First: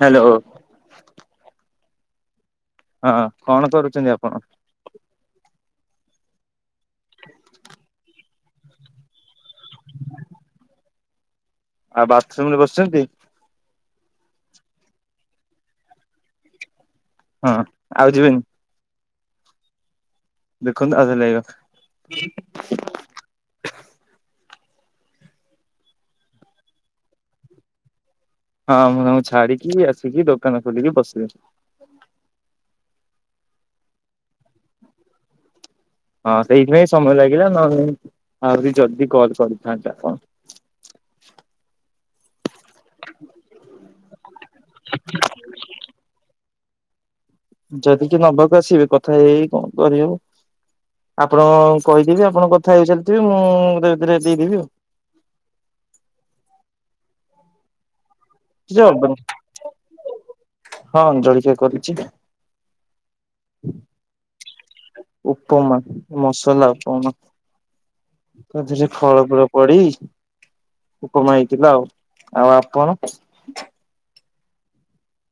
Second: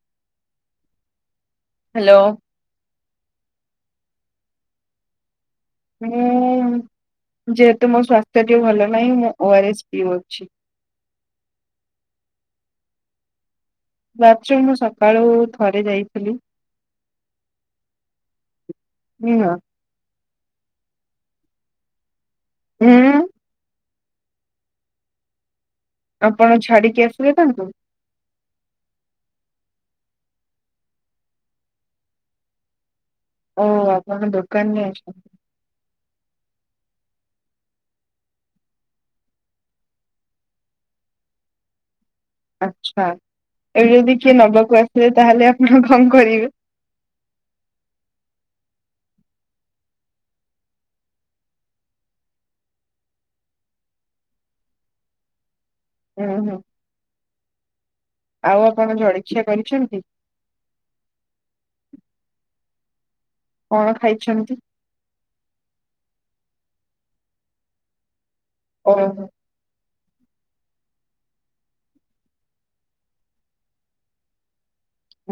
Hello. Hello. ହଁ କଣ କରୁଚନ୍ତି ଆପଣ? ହଁ ଯେ ତୁମୋ ସ୍ୱାସ୍ ସେ ଟିକେ ଭଲ ନାହିଁ ମୁଁ ଓ ଆର ଏସ୍ ପିଉ ଅଛି। ଆଉ ବାଥରୁମ୍ ରେ ବସିଛନ୍ତି? ରାତ୍ର ମୁଁ ସକାଳୁ ଥରେ ଯାଇଥିଲି। ହଁ ଆଉ ଯିବେନି। ନିହ। ଦେଖନ୍ତୁ [unintelligible] ଅଁ, ଆପଣ ଛାଡିକି ଆସିବେ ତାଙ୍କୁ? ହଁ ମୁଁ ତାଙ୍କୁ ଛାଡିକି ଆସିକି ଦୋକାନ ଖୋଲିକି ବସିଲିଣି। ଓ ଆପଣ ଦୋକାନରେ ଅଛନ୍ତି। ହଁ ସେଇଥିପାଇଁ ସମୟ ଲାଗିଲା ନହେଲେ ଆହୁରି ଜଲଦି କଲ୍ କରିଥାନ୍ତା କଣ। ଆଚ୍ଛା, ଏବେ ଯଦି କିଏ ନବାକୁ ଆସିଥିବେ ତାହାଲେ ଆପଣ କଣ କରିବେ? ଯଦି କିିଏ ନବାକୁ ଆସିବେ କଥା ହେଇ ହେଇ କଣ କରିହବ। ଆପଣ କହିଦେବି ଆପଣ କଥା ହେଇ ଚାଲିଥିବେ ମୁଁ ତା ଭିତରେ ଦେଇଦେବି ଆଉ। ହଁ ହଁ ଆଉ କିଛି ଆପଣ ହବନି ଜଳଖିଆ କରିଛନ୍ତି? ହଁ ଜଳିଖିଆ କରୁଛି। କଣ ଖାଇଛନ୍ତି? ଉପମା ମସଲା ଉପମା। ତାଥିଏ ରେ ଫଳ ଓହୋ ଫଳ ପଡି଼। ଉପମା ହେଇଥିଲା ଆଉ ଆପଣ?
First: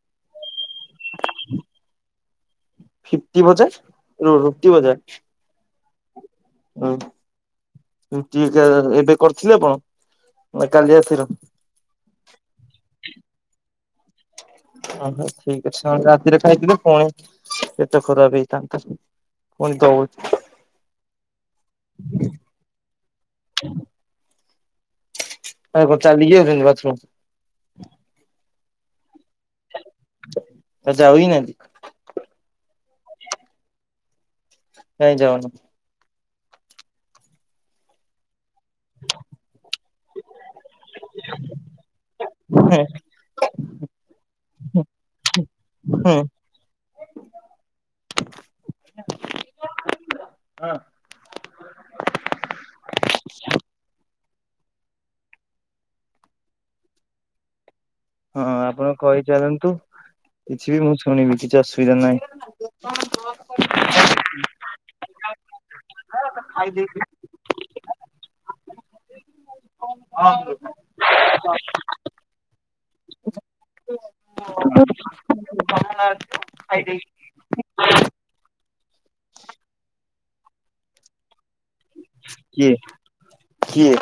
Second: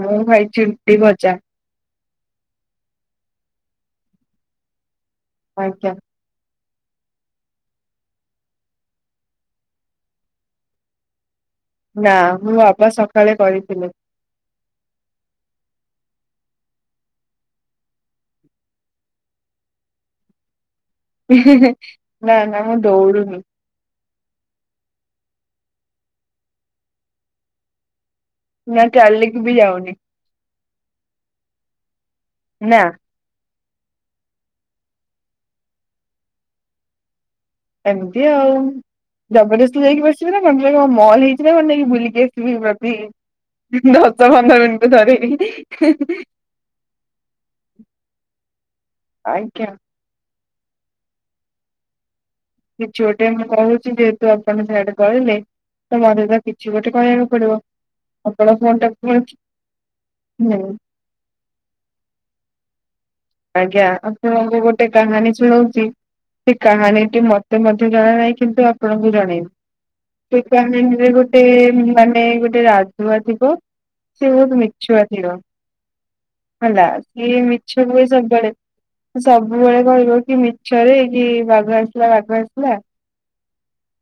ମୁଁ ଖାଇଚି ରୁଟି ଭଜା। ଫିଟ୍ବି ଭଜା ରୁଟି ଭଜା। ଆଜ୍ଞା। ହୁଁ। ରୁଟି ଏବେ କରିଥିଲେ କଣ ନା କାଲି ରାତି ର। ନା ମୋ ବାପା ସକାଳେ କରିଥିଲେ। ଓହୋ ଠିକ୍ ଅଛି ରାତିରେ ଖାଇଥିଲେ ପୁଣି ପେଟ ଖରାପ ହେଇଥାନ୍ତା। କଣି ଦଉ ନା ନା ମୁଁ ଦୌଡ଼ୁନି। [unintelligible] ଆରେ ଚାଲି ଯାଉ ବାଥରୁମ। ନା ଚାଲିକି ବି ଯାଉନି। ଆଉ ଯାଉ ହି ନାହିଁ। ନାଁ। କାଇଁ ଯାଉନ। ଏମିତି ଆଉ ଜବରଦସ୍ତି ଯାଇକି ବସିବି ନା କଣ ମଲ୍ ହେଇଛି ନା କଣ ନେଇକି ବୁଲିକି ହେଁ ଆସି- [unintelligible] ଦଶ ପନ୍ଦର ମିିନଟ ରେ ଥରେ। ଆଜ୍ଞା। ହେଁ କିଛି ଗୋଟେ ମୁଁ କହୁଛି ଯେହେତୁ ଆପଣ ସେଆଡ଼େ କହିଲେ। ତ ମୋତେ ତ କିଛି ଗୋଟେ କହିଆକୁ ପଡି଼ବ। ହଁ ଆପଣ କହିଚାଲନ୍ତୁ କିଛି ବି ମୁଁ ଶୁଣିବି କିଛି ଅସୁବିଧା ନାହିଁ। ଆଜ୍ଞା ଆପଣଙ୍କୁ ଗୋଟେ କାହାଣୀ ଶୁଣଉଚି ସେ କାହାଣୀ ଟି ମତେ ମଧ୍ୟ ଜଣା ନାହିଁ କିନ୍ତୁ ଆପଣଙ୍କୁ ଜଣେଇବି। ସେ କାହାଣୀ ରେ ଗୋଟେ ମାନେ ଗୋଟେ ରା ଧୁଆ ଥିବ ସେ ବହୁତ ମିଛୁଆ ଥିବ। ହେଲା ସିଏ ମିଛ କୁହେ ସବୁବେଳେ ସବୁବେଳେ କହିବ କି ମିଛରେ କି ବାଘ ଆ ସିଲା ବାଘ କିଏ ଆସିଲା କିଏ?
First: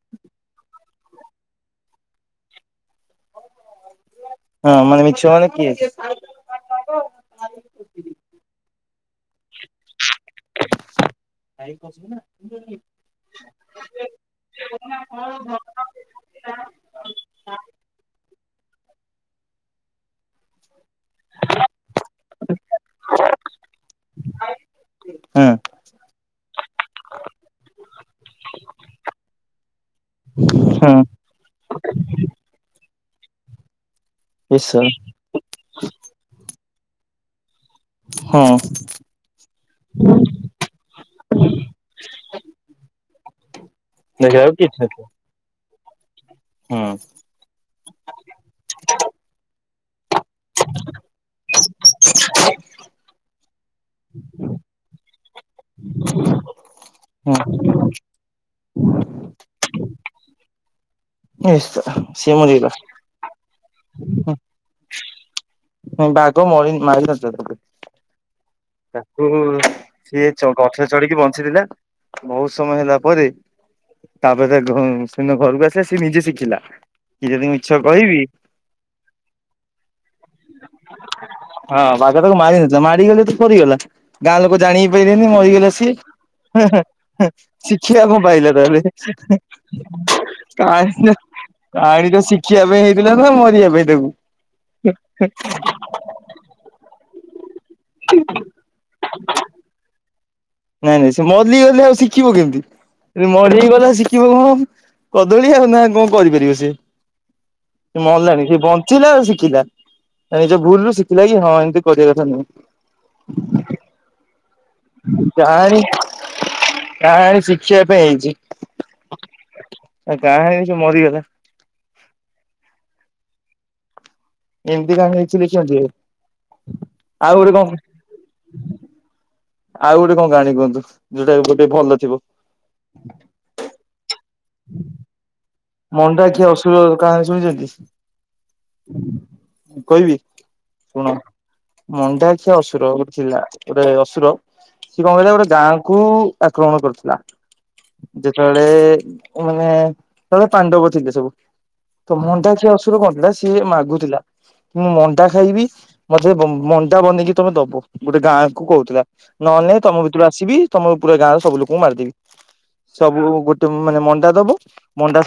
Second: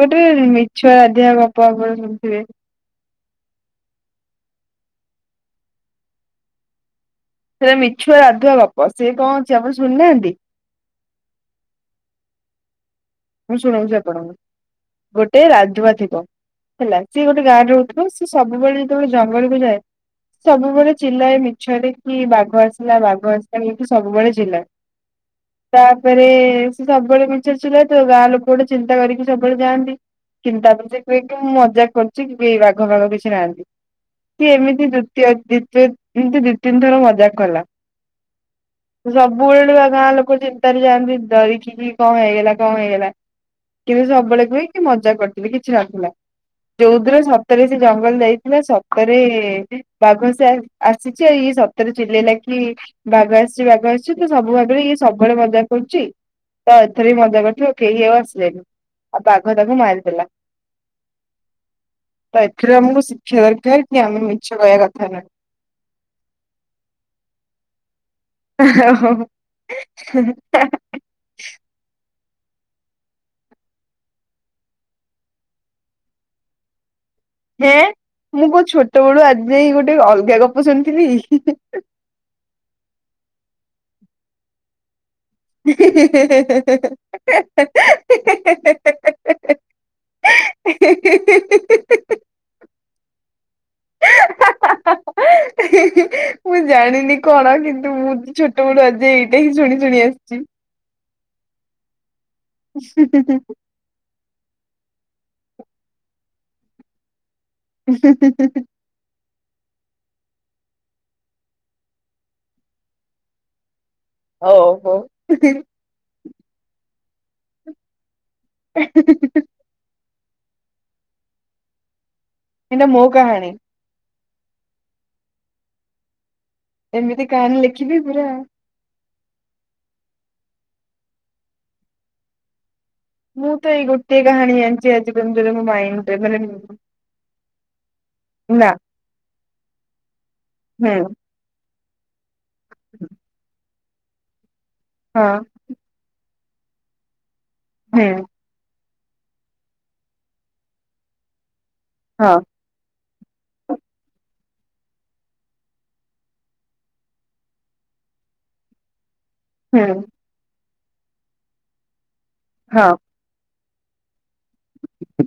ଗୋଟେ ମିଛୁଆ ରାଧିଆ ଗପ ଆପଣ ଶୁଣିଥିବେ? ହଁ ମାନେ ମିିଛୁଆ ମାନେ କିଏ? ସେଟା ମିଛୁଆ ରାଧୁଆ ଗପ ସେ କଣ ଅଛି ଆପଣ ଶୁଣିନାହାନ୍ତି? [inaudible] ମୁଁ ଶୁଣଉଚି ଆପଣକୁ। ଗୋଟେ ରାଧୁଆ ଥିବ ହେଲା ସିଏ ଗୋଟେ ଗାଁ ରେ ରହୁଥିଲା। ସିଏ ସବୁ ସବୁବେଳେ ଯେତେବେଳେ ଜଙ୍ଗଲକୁୁ ଯାଏ। ସବୁବେଳେ ଚିଲାଏ ମିଛରେ କି ବାଘ ଆସିଲା ବାଘ ଆସିଲା ଏମିତି ସବୁବେଳେ ଜିଲାଏ। ହଁ ତାପରେ ସବୁବେଳେ ମିଛରେ ଚିଲାଏ। ତ ଗାଁ ଲୋକ ଗୋଟେ ଚିନ୍ତା କରିକି ସବୁବେଳେ ଯାଆନ୍ତି। କିନ୍ତା ତା ହଁ ପାଖ କୁହେ କି ମୁଁ ମଜା କରୁଛି କେହି ବାଘ ଫାଗ କିଛି କେହି ନାହାଁନ୍ତି ସିଏ ଈଶ୍ୱର ଏମିତି ଦ୍ଵିତୀୟ ଦି ତିନି ଏମତି ଦିଇ ତିନି ଥର ମଜା କଲା। ହଁ [inaudible] ସବୁବେଳେ ଗାଁ ଲୋକ ଚିନ୍ତାରେ ଯାଆନ୍ତି ଡ଼ରିକି କଣ ହେଇଗଲା। କଣ ହେଇଗଲା କିନ୍ତୁ ଦେଖିଲା ସବୁବେଳେ ବେଳକୁ କୁହେକି କିଛି ମଜା କରିଥିଲି କିଛି ନଥିଲା। ନଥିଲା ଯୋଉଦିନ ସତରେ ସେ ଜଙ୍ଗଲ ଯାଇଥିଲା। ସତରେ ବାଘ ଆସିଛି ଏଇ ସତରେ ଚିଲେଇଲା କିି ବାଘ ଆସି ଭ ଆଛି ତ ସବୁ ଭାଗରେ ଇଏ ସବୁଳେ ମଜା କରୁଛି ତ ଏଥରେ ବି ହଁ ହଁ ମଜା କରୁ କେହି ଆଉ ଆସିଲେନି ଆଉ ତା ଆଗ ବାଘ ମାରିଦେଲା। ଈଶ୍ୱର ସିଏ ତ ମରିଗଲା। ଏଥିରେ ଆମକୁ ଶିକ୍ଷା ଦରକାର କି ଆମେ ମିଛ କହିବା କଥା ନାହିଁ। ବାଘ [unintelligible] ନୁହେଁ। ତାକୁ ସିଏ ଗଛରେ ଚଢିକି ବଞ୍ଚିଥିଲା। ବହୁତ ସମୟ ହେଲା ପରେ ତାପରେ କି ଯଦି ମୁଁ ମିଛ ହେଁ କହିବି ମୁଁ କଣ ଛୋଟ ବେଳୁ ଆଜି ଯାଇ ଗୋଟେ ଅଲଗା ଗପ ଶୁଣିଥିଲି ହିଁ ହିଁ। ଆ ତାକୁ ମାର ନଥିଲା ମାରିଗଲେ ତ ସରିଗଲା। ଗାଁ ଲୋକ ଜାଣିି ପାରିଲେନି ମରିଗଲା ସିଏ। ଶିଖିବା କଣ ପାଇଲେ ତାହେଲେ [inaudible] କାହାଣୀ ତ ଶିଖିବା ପାଇଁ ହେଇଥିଲା ନା ମାରିବା ପାଇଁ ତାକୁ? ମୁଁ ଜାଣିନି କଣ କିନ୍ତୁ ମୁଁ ଛୋଟ ବଳୁ ଆଜି ଏଇଟା ହିଁ ଶୁଣି ଶୁଣି ଆସିଛି। ନାଇଁ ନାଇଁ ସେ ମଲି ଗଲେ ଆଉ ଶିଖିବ କେମତି? ଇ ମରିଗଲା ଶିଖିବ କଣ? କଦଳୀ ଆଉ ନା କଣ କରିପାରିବେ ସିଏ ମଲାଣି ସିଏ ବଞ୍ଚିଲେ ଆଉ ସି ଶିଖିଲା ତା ନିଜ ଭୁଲରୁୁ ଶିଖିଲା କି ହଁ ଏମତି କରିଆ କଥା ନୁହେଁ। ଓହୋ କାହାଣୀ କାହାଣୀ ଶିଖିଆ ପାଇଁ ହେଇଛି। ଏଇଟା ଆଉ ଗାଁ ରେ ସିଏ ମରିଗଲା। ଏଇଟା ମୋ କାହାଣୀ। ଏମତି ଗାଁ ଟା ଆକ୍ଚୋଲି ଚେଞ୍ଜ। ଏମିତି କାହାଣୀ ଲେଖିବି ପୁରା ଆଉ ଗୋଟେ କଣ କାହାଣୀ କୁହନ୍ତୁ ଯୋଉଟା ଏବେ ଗୋଟେ ଭଲ ଥିବ। ମୁଁ ତ ଏଇ ଗୋଟିଏ କାହାଣୀ ଆଣିଚି ଆଜି ପ୍ରାଂଜଳ ମୁଁ ମଣ୍ଡା ଖିଆ ଅସୁର କାହାଣୀ ନା ଶୁଣିଛନ୍ତି କହିବି? ହୁଁ। ମଣ୍ଡା ଆଖିଆ ଅସୁର ଗୋଟେ ଥିଲା। ଗୋଟେ ଅସୁର ସି ଏ କଣ ହଁ କହିଲା ଗୋଟେ ଗାଁ କୁ ଆକ୍ରମଣ କରିଥିଲା। ହୁଁ। ଯେତେବେଳେ ମାନେ ତେ ବେଳେ ପାଣ୍ଡବ ଥିଲେ ସବୁ ତ ହଁ ମଣ୍ଡାଖିଆ ଅସୁର କଣ ଥିଲା ସିଏ ମାଗୁଥିଲା। ମୁଁ ମଣ୍ଡା ଖାଇବି ମତେ ମ-ମଣ୍ଡା ବନେଇକି ତମେ ଦବ ଗୋଟେ ଗାଁକୁ କହୁଥିଲା। ନହେଲେ ନାଇ ହୁଁ ତମ ଭିତରୁ ଆସିବି ତମର ପୁରା ଗାଁର ସବୁ ଲୋକଙ୍କୁ ମାରିଦେବି। ହଁ ସବୁ ଗୋ ସେ ମ ମାନେ ମଣ୍ଡା ଦବ। ମଣ୍ଡା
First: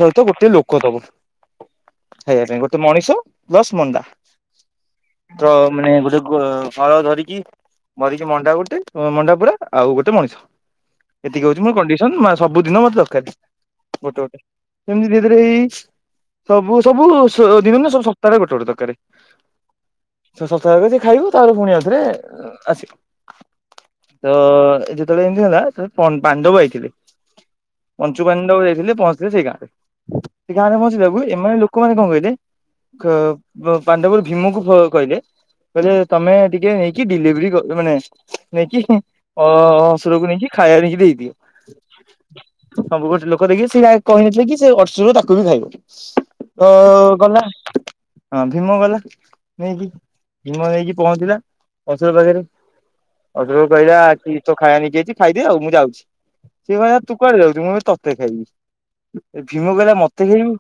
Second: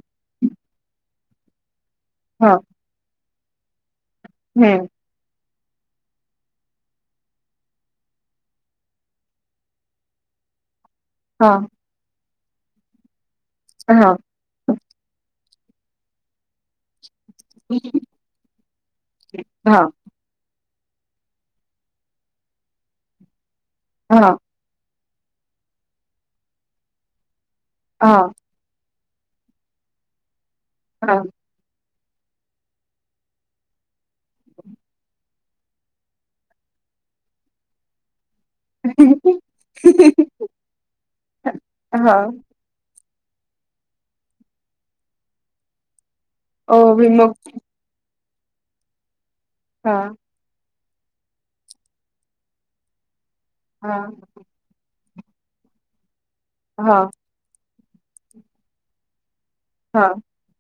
ଖାଇଆ ହଁ ପାଇଁ ଗୋଟେ ମଣିଷ ପ୍ଲସ ମଣ୍ଡା। ହୁଁ। ତ ମାନେ ଗୋଟେ କ ହଳ ଧରିକି ମରିକି ମଣ୍ଡା ଗୋଟେ ଅ ମଣ୍ଡା ପୁରା ଆଉ ଗୋଟେ ମଣିଷ। ଏତିକି ହଁ ହଉଛି ମୋ କଣ୍ଡିସନ ସବୁ ଦିନ ମତେ ଦରକାର। ହଁ। ଏମିତି ଧିରେ ଧିରେ ହେଇ ହେଇ ସବୁ ସବୁ ଦିନ ନା ସବୁ ସପ୍ତାହରେ ଗୋଟେ ଗୋଟେ ଦରକାରେ। [inaudible] ସେ ସ ତା ବାଦେ ଖାଇବୁ ତାପରେ ପୁଣି ଆଉ ଥରେ ଉ ଆସିବୁ ହଁ ତ ହଁ ଏ ଯେତେବେଳେ ଏମତି ହେଲା ତ ପ-ପାଣ୍ଡବ ଆଇଥିଲେ। ପଞ୍ଚୁ ହଁ ପାଣ୍ଡବ ଯାଇଥିଲେ ପହଁଚ ସେ ସେଇ ଗାଁରେ। ସେ ଗାଁ ରେ ପହଁଞ୍ଚିଲା ବେଳକୁୁ ହଁ। ଏମାନେ ଲୋକମାନେ କଣ କହିଲେ କ ପ-ପାଣ୍ଡବ ଭୀମକୁ ଫ କହିଲେ? କହିଲେ ତମେ ଟିକେ ନେଇକି ଡିଲିଭରି କ ମାନେ ନେଇକି ଅ ଅ ସୁରକୁ ନେଇକି ଖାଇବା ନେଇକି ଦେଇଦିଏ। ହଁ ସବୁ ଗୋଟେ ଲୋକ ଦେକି ସେଇଟା କହିନଥିଲେ କି ସେ ଅସୁର ତାକୁ ବି ଖାଇବ। ତ ଓ ଗଲା ଭୀମକୁ ହଁ ଭୀମ ଗଲା ନେଇକି ହଁ ଭୀମ ନେଇକି। ପହଞ୍ଚିଲା ଅସୁର ପାଖରେ ଅସୁରକୁ କହିଲା ହଁ କି ତୋ ଖାଇବା ନେଇକି ଖାଇଦେ ଆଉ ମୁଁ ଯାଉଛି ସେଏ କହିଲା ହଁ ତୁ କୁଆଡେ ଯାଉଛୁ ମୁଁ ଏବେ ତତେ ଖାଇବି। ଭୀମ କହିଲା ହଁ ମତେ ଖାଇବୁ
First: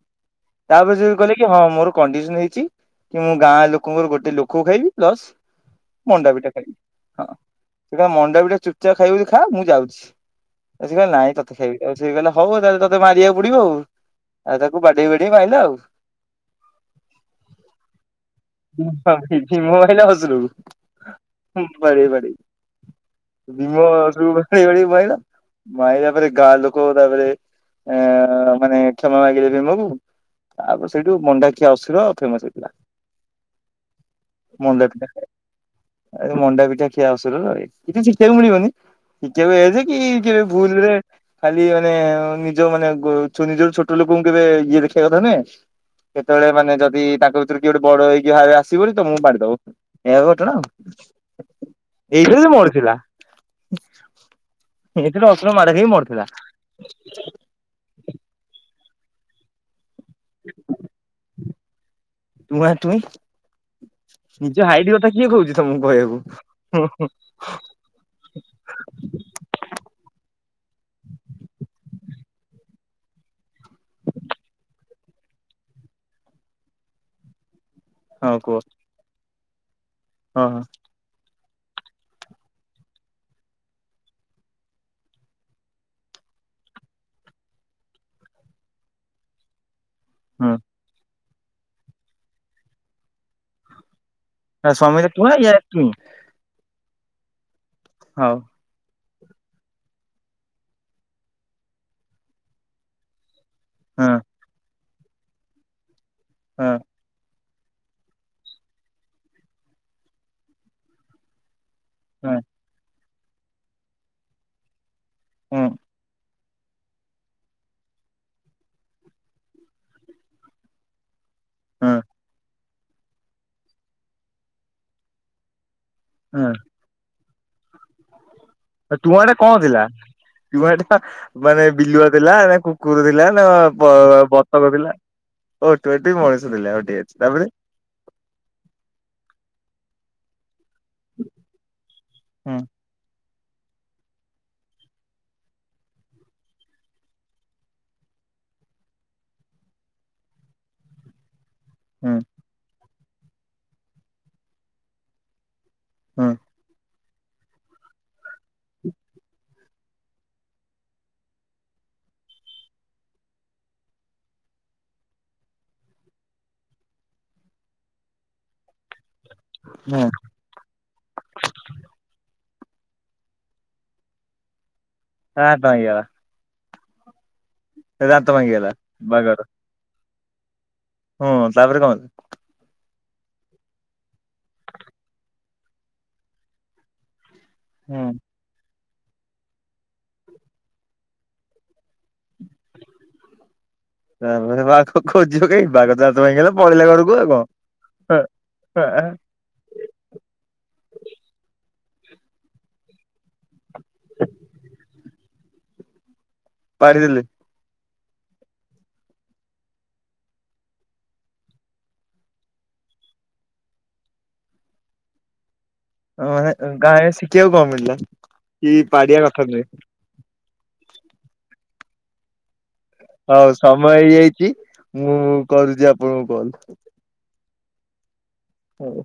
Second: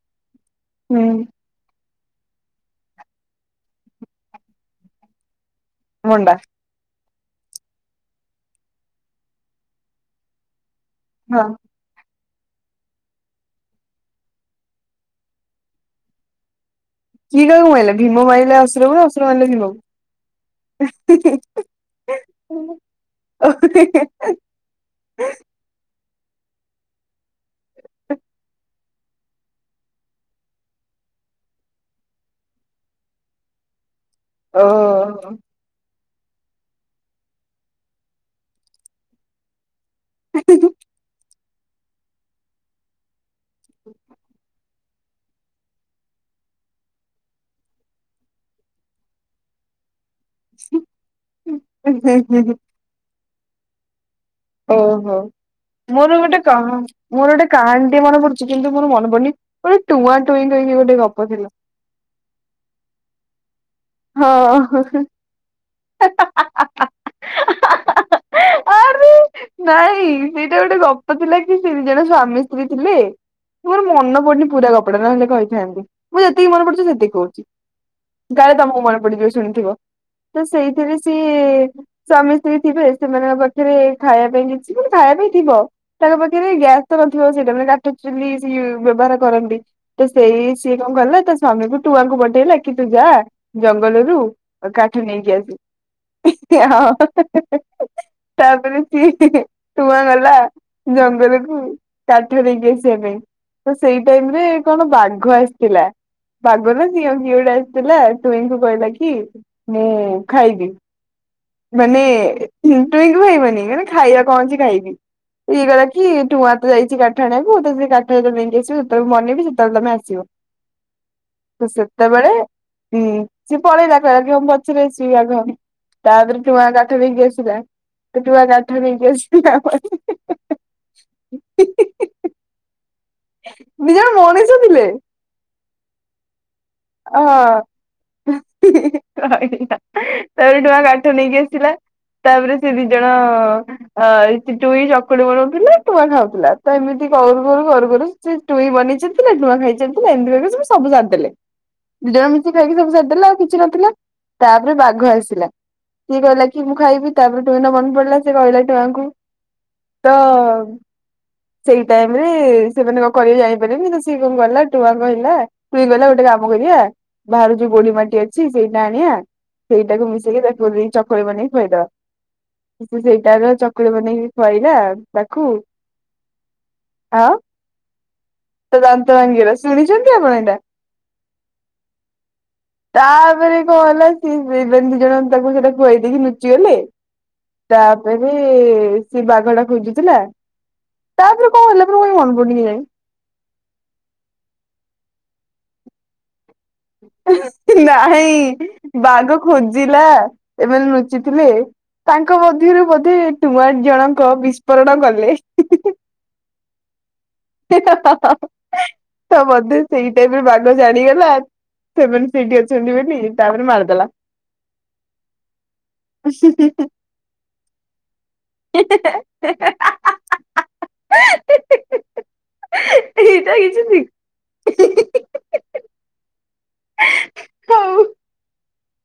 ତାପରେ ହୁଁ ଯେ କହିଲା କି ହଁ ମୋର କଣ୍ଡିସନ ହେଇଛି କି ମୁଁ ଗାଁ ଲୋକଙ୍କର ଗୋଟେ ଲୋକ ଖାଇବି ପ୍ଲସ ମଣ୍ଡା ପିଠା ଖାଇବି। ହଁ ସେଟା ମଣ୍ଡା ପିଠା ଚୁପଚାପ ଖାଇବୁ ଯଦି ଖା ମୁଁ ଯାଉଛି। ଆ କହିଲ ନାଇଁ ହଁ ତତେଖାଇବି ଆଉ ସେ କିଲ ହଉ ତାହେ ତ ମାରିବାକୁ ପଡିବ ଆଉ। ଆଉ ତାକୁ ବାଡେଇ ବାଡେଇ ମାଇଲା ଆଉ। କିଏ କାହାକୁ ମାଇଲା ଭୀମ ମାଇଲା ଅସୁରକୁ ନା ଅସୁର ମାଇଲା [inaudible] ମୋ ଭୀମକୁ? ଭଳିଆ ହସିଲୁ। [inaudible] ବାଡ଼େଇ ବାଡ଼େଇ। ଭିମ ଭାଇ ବାଡେଇ ବାଡେଇ ମିଇଲା। ଆଉ ତାପରେ ଗାଁ ଲୋକ ତାପରେ ଆ ମାନେ କ୍ଷମା ମାଗିଲେ ଜାଇ ତାକୁ। ତାପରେ ସେଇଠୁ ମଣ୍ଡାଖିଆ ଅସୁର ଫେମସ ହେଇଥିଲା। ଓହୋ। ଏ ମଣ୍ଡା ପିଠା ଖିଆ ଆସ କିଛିଷଶିଖିବାକୁ ମିଳିବନି। ଶିଖିବାକୁ ଯାଇଥି କି କେବେ ଭୁଲ ରେ ଖାଲି ମାନେ ନିଜ ମାନେ ନିଜର ଛୋଟ ଲୋକଙ୍କୁ କେବେ ଇଏ ଦେଖ ସେ କଥା ନୁହେଁ କେତେବେଳେ ମାନେ ଯଦି ତାଙ୍କ ଭିତରେ କିଏ ଗୋଟେ ବଡ ହେଇକି ଆସିବନି ତ ମୁଁ ମାରିଦବ। ଏ ଘଟଣା [inaudible] ଏଇଭଳି ମରିଥିଲା। ଓହୋ ଏଇଥିରେ ଅସୁର ମାଡ ଖାଇକି ମୋର ମରିଥିଲା। ଗୋଟେ କ ମୋର ଗୋଟେ କାହା ଟ ମନେ ପଡୁଛି କିନ୍ତୁ ମୋର ମନ ପଡୁନି। ଟୁଆଁ ଟୁଇଁ ଟୁଇଁ ଗୋଟେ ଗପ ଥିଲା। [inaudible] ଟୁଆଁ ଟୁଇଁ ନିଜ ହଁ। ହାଇଟ କଥା କିଏ କହୁଛି ତମକୁ କହିବାକୁ। ଆରେ ନାଇଁ ସେଇଟା ଗୋଟେ ଗପ ଥିଲା କି ସେ ଜଣେ ସ୍ୱାମୀ ମିସ୍ତ୍ରୀ ଥିଲେ। ମୋର ମନ ପଡୁନି ପୁରା କପଟା ନହେଲେ କହିଥାନ୍ତି। ମୁଁ ଯେତିକି ମନେ ପଡୁଛି ସେତିକି କହୁଛି। ଆଉ କୁହ। ଯିବ ଶୁଣିଥିବ ତ ହଁ ହଁ। ସେଇଥିରେ ସେ ସ୍ୱାମୀ ସ୍ତ୍ରୀ ଥିବେ ସେମାନଙ୍କ ପାଖରେ ଖାଇବା ପାଇଁ କିଛି ମାନେ ଖାଇବା ପାଇଁ ଥିବ। ତାଙ୍କ ପାଖରେ ଗ୍ୟାସ୍ ନଥିବ ସେଇଟା ମାନେ କାଠ ଚୁଲି ସେ ବ୍ୟବହାର କରନ୍ତି। ତ ସେଇ ହୁଁ ସିଏ କଣ କିଲ ତା ସ୍ଵାମୀ କ ଟୁଆଙ୍କୁ ପଠେଇଲା କି ତୁ ଯା ଜଙ୍ଗଲରୁୁ ତା କାଠ ସ୍ୱାମୀ ନେଇକି ଟୁଆଁ ଇଏ ଆସିବୁ ଟୁଇଁ ହଉ ତାପରେ ଟୁଆଁ ଗଲା ଜଙ୍ଗଲ କୁ କାଠ ନେଇକି ଆସିବା ପାଇଁ? ତ ସେଇ ହଁ ଟାଇମ ରେ କଣ ବାଘ ଆସିଥିଲା ବାଘ ହଁ ନା ସିଆଳ କିଏ ଗୋଟେ ଆସିଥିଲା। ତୁହିଁଙ୍କୁ କହିଲା କି ମୁଁ ଖାଇବି। [inaudible] ମାନେ ହଁ ଟୁଇଁ ଖାଇବନି ମାନେ ଖାଇବା କଣ ଅଛି ଖାଇବି ଇଏ ହଁ ଗଲା କି ଟୁଆଁ ଯାଇଛି କାଠ ଆଣିବାକୁ ତ କାଠ ଯେତେବେଳେ ନେଇକି ଆସିବ ଯେତେବେଳେ ବନେଇବି ସେତେବେଳେ ତମେ ଆସିବ। ତ ହଁ। ସେତେବେଳେ ସିଏ ପଳେଇଲା କ ଆଗ ପଛରେ ଆସିବି ବାଘ। ତାପରେ ହଁ ଟୁଆଁ କାଠ ନେଇକି ଆସିଲା। ଟୁଆଁ କାଠ ନେଇକି ଟୁଆଁ ଗୋଟେ ଆସିଲା କଣ ଥିଲା ପରେ ଟଆଁ ଟା ମାନେ ବିଲୁଆ ଥିଲା ନା କୁକୁର ପିଲା ନା ବ ଦି ଜଣ ମଣିଷ ବତକ ଥିଲେ ପିଲା ଓ ଏଠୁ ଏଠି ମଣିଷ ଥିଲେ ହଉ ଠିକ୍ ଅଛି ହଁ ତାପରେ [unintelligible] ଟଆଁ କାଠ ନେଇକି ଆସିଲା ତାପରେ ହୁଁ ସେ ଦି ଜଣ ଆ ସେ ଟୁଇଁ ଚକୁଳି ବନାଉଥିଲା ଟୁଆଁ ଖାଉଥିଲା ତ ଏମିତି କରୁ କରୁ କରୁ କରୁ ସେ ଟୁ ଟୁଇଁ ବନେଇଚାଲିଥିଲା ଟୁଆଁ ଖାଇଚାଲିଥିଲା ଏମିତି କରିକି ସବୁ ସାରିଦେଲେ। ହୁଁ ଦୀଜନ ମିଶି ଖାଇକି ସବୁ ସାରିଦେଲା ଆଉ କିଛି ନଥିଲା ତାପରେ ବାଘ ଆସିଲା ସିଏ ହୁଁ କହିଲା କି ମୁଁ ଖାଇବି ତାପରେ ଟୁଇଁ ର ମନ ପଡିଲା ସେଏ କହିଲା ଟୁଆଁଙ୍କୁ ତ ସେଇ ଟାଇମ ରେ ସେମାନେ କଣ କରିବେ ଯାଇପାରିବନି ତ ସିଏ କଣ କଲା ଟୁଆଁ କହିଲା ଟୁଇଁ ଗଲା ଗୋଟେ କା ମ କରିବା ବାହାରୁ ଯୋଉ ଗୋଢ଼ି ମାଟି ଅଛି ସେଇଟା ଆଣିବା। ସେଇଟାକୁ ହୁଁ ମିଶେଇିକି ତାକୁ ଦେଇକି ଚକୁଳି ବନେଇକି ଖୋଇଦବା। ସେ ସେଇଟାର ଚକୁଳି ବନେଇକି ଖୁଆଇଲା କା ପାଇଁ କା? ଆଁ? ଭାଙ୍ଗିଗଲା ତା ଦାନ୍ତ ଭାଙ୍ଗିଗଲା ଶୁଣିଚନ୍ତି ଆପଣ ଏଇଟା? ହଁ ତାପରେ କଣ ହେଲା? ତାପରେ କଣ ହେଲା ସିଏ ଦି ଜଣ ଦି ଜଣଆଙ୍କ ତାକୁ ସେଇଟା ଖୁଆଇ ଦେଇକି ଲୁଚିଗଲେ। ହୁଁ ତାପରେ ସେ ବାଘଟା ଖୋଜିଥିଲା ତାପରେ କଣ ହେଲା ପରେ ମୋର ମନେ ପଡୁନି କାଇଁ କେଜାଣି। ତା ପରେ ବାଘ ଖୋଜିବ କାଇଁ ବାଘ ତା ଦାନ୍ତ ଭାଙ୍ଗିଗଲା ପଳେଇଲା ଘରକୁ ଆଉ କଣ। ନାହିଁ ବାଘ ଖୋଜିଲା ଏମାନେ ଲୁଚିଥିଲେ। ତାଙ୍କ ମଧ୍ୟରୁ ବୋଧେ ଟୁଆଁ ଜଣଙ୍କ ବିସ୍ଫୋରଣ କଲେ। ପଡିଦଲେ ତ ବୋଧେ ସେଇ ଟାଇମ୍ ରେ ବାଘ ଜାଣିଗଲା ସେମାନେ ସେଇଠି ଅଛନ୍ତିି ବୋଲି ତାପରେ ମାରିଦେଲା। ଅ ହେଁ ତାହାଲେ ଶିଖିବାକୁ କଣ ମିଳିଲା କି ପାଡିବା କଥା ନୁହେଁ। ଏଇଟା ହଉ କିଛି ସମୟ ହେଇଯାଇଚି ମୁଁ ଶିଖି କରୁଚି ଆପଣଙ୍କୁ କଲ। ହଉ। ହଉ।